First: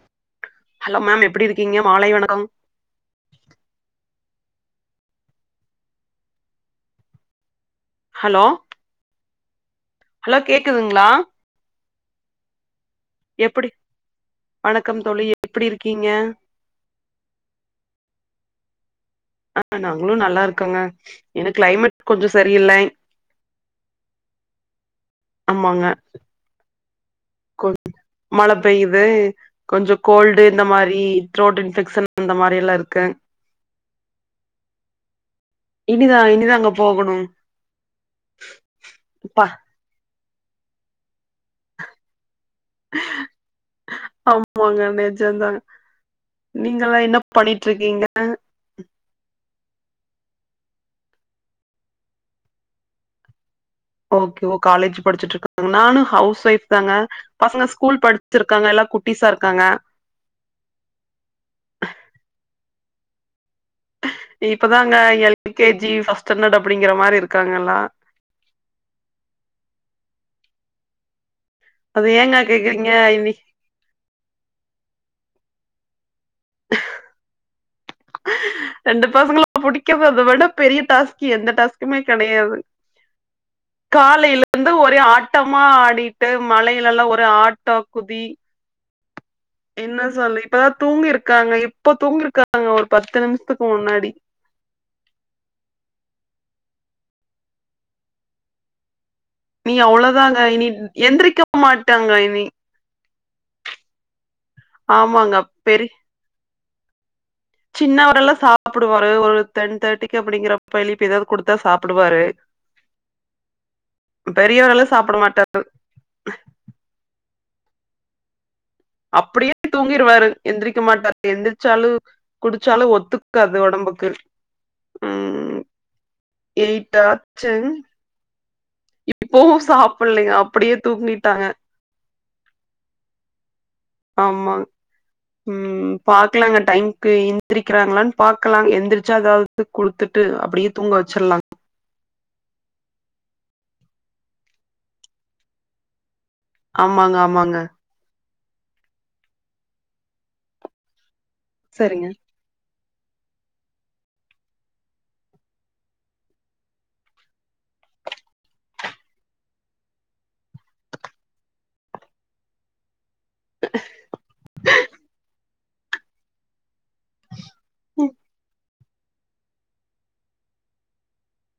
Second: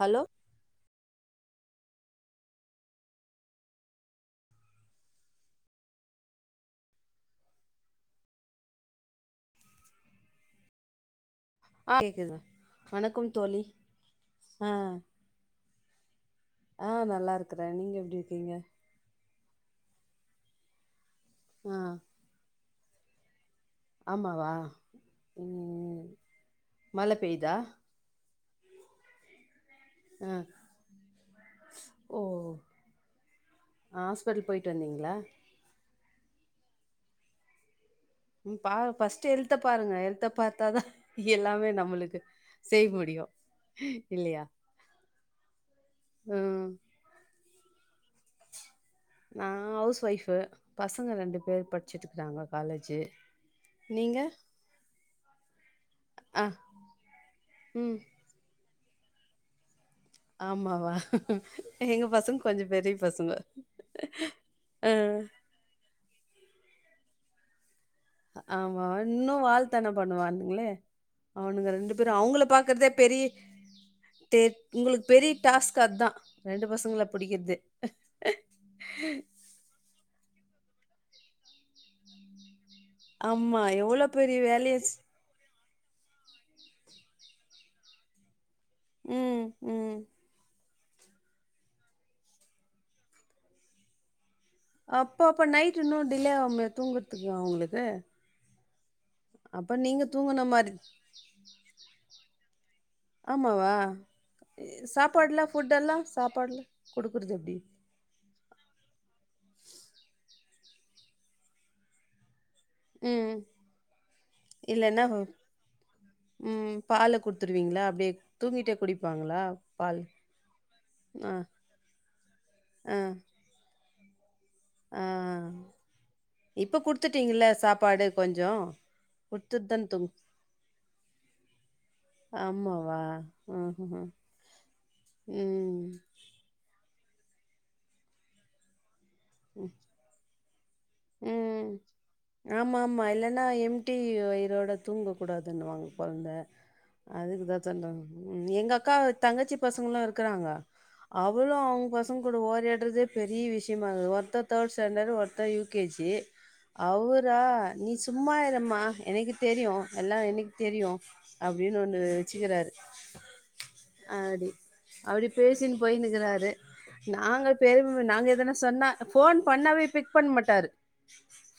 Hello ஹலே ma'am எப்டி இருக்கீங்க மாலை வணக்கம் ஹலோ ஹலோ கோக்குதுங்ளா அஆஹ கேக்குதுங் எப்டி ஆ வணக்கம் தோழி எப்டி இருக்கிங்க ஆஹ நல்ல இருக்குறே நீங்க எப்டி இருக்கிங்க ஆஹ நாங்களு நல்ல இருக்கங்க என்ன ஆ கிளைமேட் கொஞ்ச செரியில்ல ஆமாவா ஆமாங்க மழ பெய்தா கொ மழ பெய்து கொஞ்சோ ஆ கோல்டு இந்த மாறி த்ரோட் இன்ஃபெஷன் ஓ அந்த மாறி எல்லா இருக்கு ஹாஸ்பிட்டல் போயிட்டு வந்தீங்ளா இனிதா இனிதா அங்க போகணு ம் பார் ஃபஸ்ட்டு ப்பா ஹல்த் பாருங்க ஹல்த்த பாத்தா தா எல்லமே நம்மளுக்கு செய்ய முடியு இல்லையா ஆமாங்க நெஜந்தா ம் நீங்களா என்னப் பண்ணிட்ருக்கீங்ளா நா ஹவஸ் ஒய்ஃபு பசங்க இரண்டு பேரு பட்ச்சிட்ருக்குறாங்க காலேஜு நீங்க ஓகே ஓ காலேஜ் படிச்சுட்ருக்கும் போது நா ஆ ஹவ்ஸ் ஒய்ஃப் தாங்க பசங்க ம் ஸ்கூல் படிச் ச்சிருக்காங்க எல்லா குட்டிஸா இருக்காங்க ஆமாவா எங்க பசங்க கொஞ்ச பெரிய பசங்க அ இப்பாதங்க L K G first standard அப்டிங்குற மாரி இருக்காங்க எல்லா ஆமா இன்னு வால்தான பண்ணுவானுங்களே அவனுங்கள் ரெண்டு அது பேரு ஏங்க அவ்ங்கள கேக்குறீங்க பாக்கர்தே பெரிய இனி தேர் உங்களுக்கு பெரிய டாஸ்க் அதுதா ரெண்டு பசங்கள புடிக்கிறது ரெண்டு பசங்கள புடிக்கிறது அத விட பெரிய டாஸ்க்கு எந்த டாஸ்க்குமே கெடையாது ஆமா. எவ்வளோ பெரிய காலைலருந்து வேலைய ஸ் ஒரே ஆட் ட்டமா ஆடிட்டு மழையிலலா ஒரே ஆட்ட குதி ம் ம். என்ன சொல்ல இப்பதா தூங்கிருக்காங்க இப்ப தூங்கிருக்காங்க ஒரு பத்து நிம்ஷத்துக்கு முன்னாடி அப்பப்ப நைட்டு இன்னு டிலே ஆகுமே தூங்கற்த்துக்கு அவ்ங்களுக்கு னி தூங்குன அவ்ளோதாங்க இனி மாரி எந்திரிக்க மாட்டங்க இனி ஆமாவா ஆமாங்க சாப்பாட்லா பெரி ஃபுட்டெல்லா சாப்பாட்லா குடுக்குறது எப்டி சின்னவரெல்லா சாப்டுவாரு ஒரு டென் தேர்டிக்கு அப்டிங்குறப்ப எழுப்பி எதாவ்து குடுத்தா சாப்டுவாரு ம். பெரியவரெல்லா இல்லன்னா சாப்புட மாட்டாரு ம் பால குட்த்துருவீங்ளா அப்டியே தூங்கிட்டே குடிப் அப்டியே தூங்கிருவாரு எந்திரிக்க ஆ, மாட்டாரு எந்திரிச்சாலு குடிச்சாலு ஆ, ஒத்துக் காது ஒடம்புக்கு ஆ ம் இப்ப எயிட் குடுத்திட்டீங்கள ஆச்சு சாப்பாடு கொஞ்ச இப்பவு சாப்புட்லயா அப்டியே தூங்கிட்டாங்க ஆமாவா ஆ ஆ ஆமாங் ம் பாக்கலாங்க டைமுக்கு எந்திரிக்கிறாங்களான் பாக்கலா எந்திரிச் ச்சா எதாவ்து குடுத்துட்டு அப்டியேத் ம் ஆமாம்மா இல்லனா எம்டி வயிரோட தூங்கக்கூடாதுன்னுவாங்க கொழந்த ஆமாங்க ஆமாங்க ம் எங்கக்கா தங்கச்சி பசங்களு இருக்குறாங்க அவளு அவ்ங்க சரிங்க பசங்கக்கூட ஓரியாட்றதே பெரிய விஷ்யமாகுது ஒருத்த தேர்ட் ஸ்டாண்டர்டு ஒருத்த யு கே ஜி அவுரா நீ சும்மாயிரம்மா எனக்கு தெரியு எல்லா எனக்கு தெரியு அப்டின் ஒன்னு வெ வெச்சுகிறாரு அப்டி அப்டி பேசின் போய்னுக்குறாரு நாங்க பெரும் ம் நாங்க எதனா சொன்னா ஃபோன் பண்ணாவே பிக் பண்ண மாட்டாரு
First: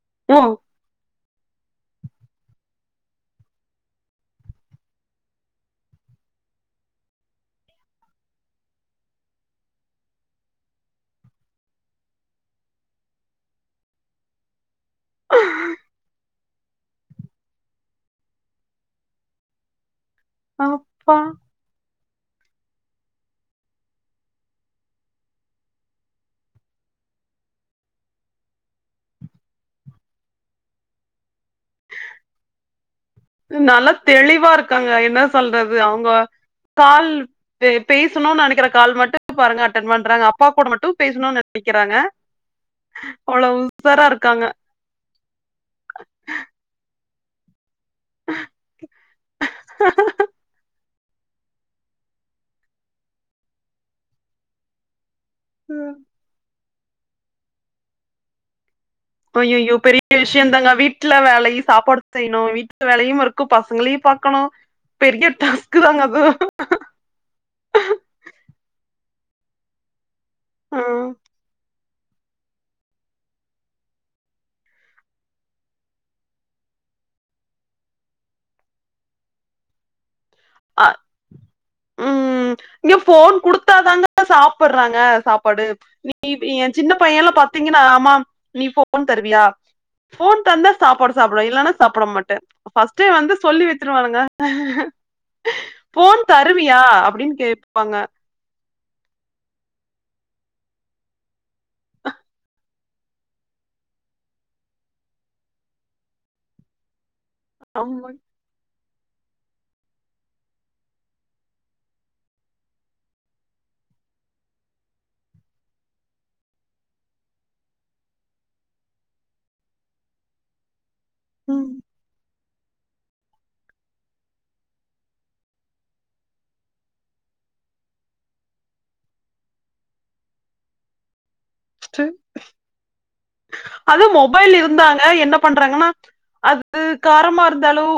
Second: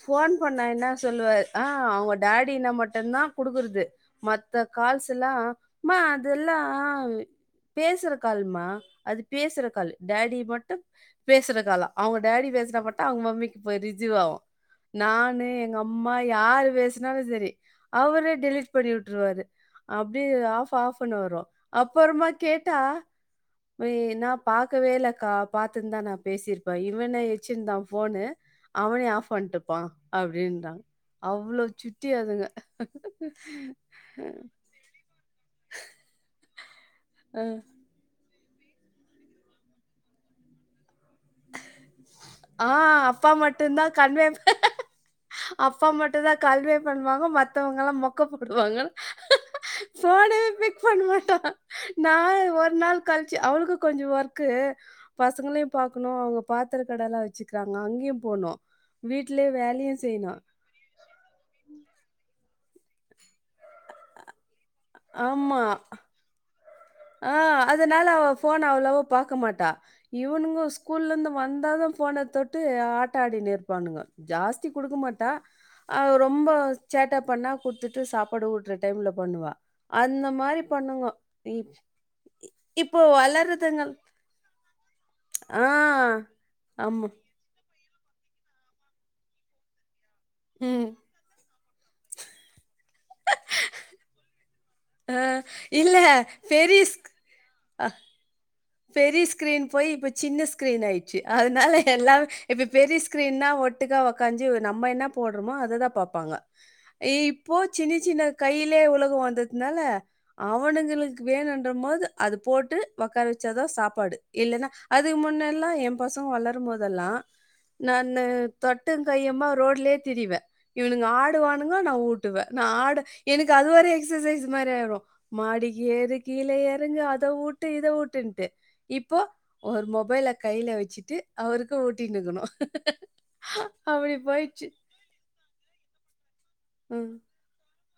ஃபோன் ஓ பண்ணா என்னா சொல்லுவாரு ஆ அவ்ங்க டாடின்னா மட்டுந்தா குடுக்குறது மத்த கால்ஸெல்லா மா அதெல்லா பேசுற கால்மா அது பேசுற கால் டேடி மட்டு பேசுறதுக்காலா அவுங்க டாடி பேசுனா மட்டு அவ்ங்க மம்மிக்கு போய் ரிஜிவாவு நானு எங்கம்மா ம் யாரு பேசுனாலு சேரி அவரே டிலிட் பண்ணி வுட்ருவாரு அப்டி ஆஃப் ஆஃப்ன்னு அப்பா வரும் அப்புறமா கேட்டா போயி நா பாக்கவே இல்லக்கா பாத்துருந்தா நா பேசிருப்ப இவனே வச்சிருந்தான் ஃபோனு அவனே ஆஃப் பண்ட்டுப்பான் அப்டின்றாங்க அவ்ளோ சுட்டி அதுங்க நல்லா தெளிவா இருக்காங்க என்ன சொல்றது அவுங்க கால் அ. பே பேசணு நெனைக்கிற கால் மட்டும் பாருங்க அட்டன் பண்றாங்க அப்பா ஃபோன மட்டும் பேசணு நெனைக்கிறாங்க ஆ அப்பா அவ்வளோ மட்டும் தான் உஷாரா கன்வே இருக்காங்க அப்பா மட்டுதான் கால்வே பண்ணுவாங்க மத் மத்தவங்கலாம் மொக்க போடுவாங்க ஃபோனவே பிக் பண்ண மாட்டான் நா ஒரு நாள் கழிச்சு அவளுக்கு கொஞ்சம் ஒர்க்கு பசங்களையும் பாக்கணும் அவுங்க பாத்திர கடலாம் வச்சுக்கிறாங்க அங்கியும் போனும் அய்யய்யோ பெரிய விஷயந்தாங்க வீட் ட்ல வேலையி சாப்பாடு செய்யுணும் வீட்ல வேலையு இருக்கும் பசங்களையும் பாக்கணும் பெரிய டாஸ்க்கு தாங்க அது அ அதனால அவ ஃபோன அவ்வளவா பாக்க மாட்டா இவனுங்கோ ம் ஸ்கூல்ல இருந்து வந்ததும் ஃபோன தொட் டு ஆட்ட ஆடினுருப்பானுங்க ஜாஸ்தி குடுக்க மாட்டா அ ரொம்ப சேட்டா பண்ணா குடுத்துட்டு சாப்பாடு ஊட்ற டைம்ல பண்ணுவா அந்த மாரி அ பண்ணுங்கோ ம் இங்க ஃபோன் குடுத்தாதாங்க சாப்புட்றாங்க சாப்பாடு ஆ நீ என் சின்ன ஆமா. பையன்லாம் பாத் த்தீங்கன்னா ஆமாம் நீ ஃபோன் தருவியா ஃபோன் தந்தா சாப்பாடு சாப்புடுவன் இல்லனா சாப்புட மாட்ட ஃபர்ஸ்டே வந்து சொல்லி வச்சுருவானுக அ இல்ல பெரிஸ்க் அப்டின்னு அ கேப்பாங்க பெரிய ஸ்கிரீன் போய் இப்ப சின்ன ஸ்க்ரீன் ஆயிட்ச்சு அதனால எல்லாமே இப்ப பெரிய ஸ்கிரீன்னா ஒட் ட்டுக்க ஒக்காஞ்சு நம்ம என்ன போட்றமோ அததான் பாப்பாங்க இப்போ சின்ன ஆமா சின்ன கையிலே உலகம் வந்ததுனால அவனுங்களுக்கு வேணுன்றம் போது அது போட்டு ஒக்கார வச் ச்சாதான் சாப்பாடு இல்லனா அதுக்கு முன்னெல்லா எம் பசங்க வளரும் போதெல்லா நானு தட்டுங்கையுமா ரோட்லே திரியிவேன் இவனுங்க ம் ஆடுவானுங்க நா ஊட் ட்டுவ நா ஆட எனக்கு அது ஒரு எக்சசைஸ் மாரி ஆயிரும் மாடிக்கு ஏறு கீழ ஏறங்கு அத ஊட்டு இத ஊட்டுன் ட்டு இப்போ ஒரு மொபைல கைல வச்சுட்டு அவருக்கு ஊட்டிணுக்கணும் அப்டி போயிச்சு அ என்ன பண்றாங்கன்னா அது ம் காரமா இருந்தாலும்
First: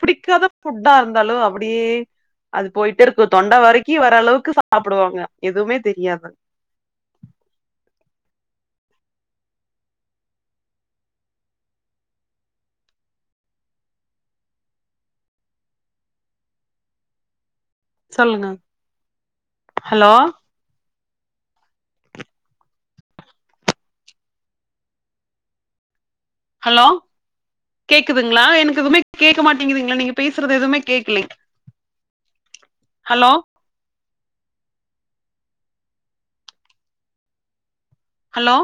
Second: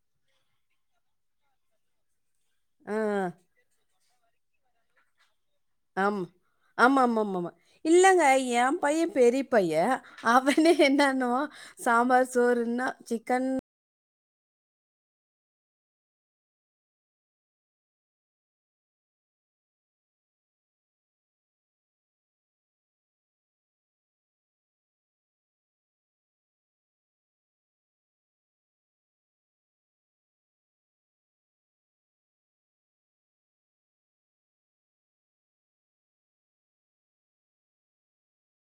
புடிக்காத ஃபுட்டா இருந்தாலு அப்டியே அது ஆ போய்ட்டே இருக்கு தொண்ட வரைக் கி வர அளவுக்கு சாப்டுவாங்க எதுவுமே ஆம் தெரியாது ஆமா ஆமா ஆமா ஆமா இல்லங்க ஏன் பைய பெரிய பைய அவனே என்னனுவா சாம்பார் சோறுனா சிக்கன் சொல்லுங்க ஹலோ ஹலோ கேக்குதுங்களா எனக்கு எதுமே கேக்க மாட்டிங்குதுங்களே நீங்க பேசுறது எதுமே கேக்கலே ஹலோ ஹலோ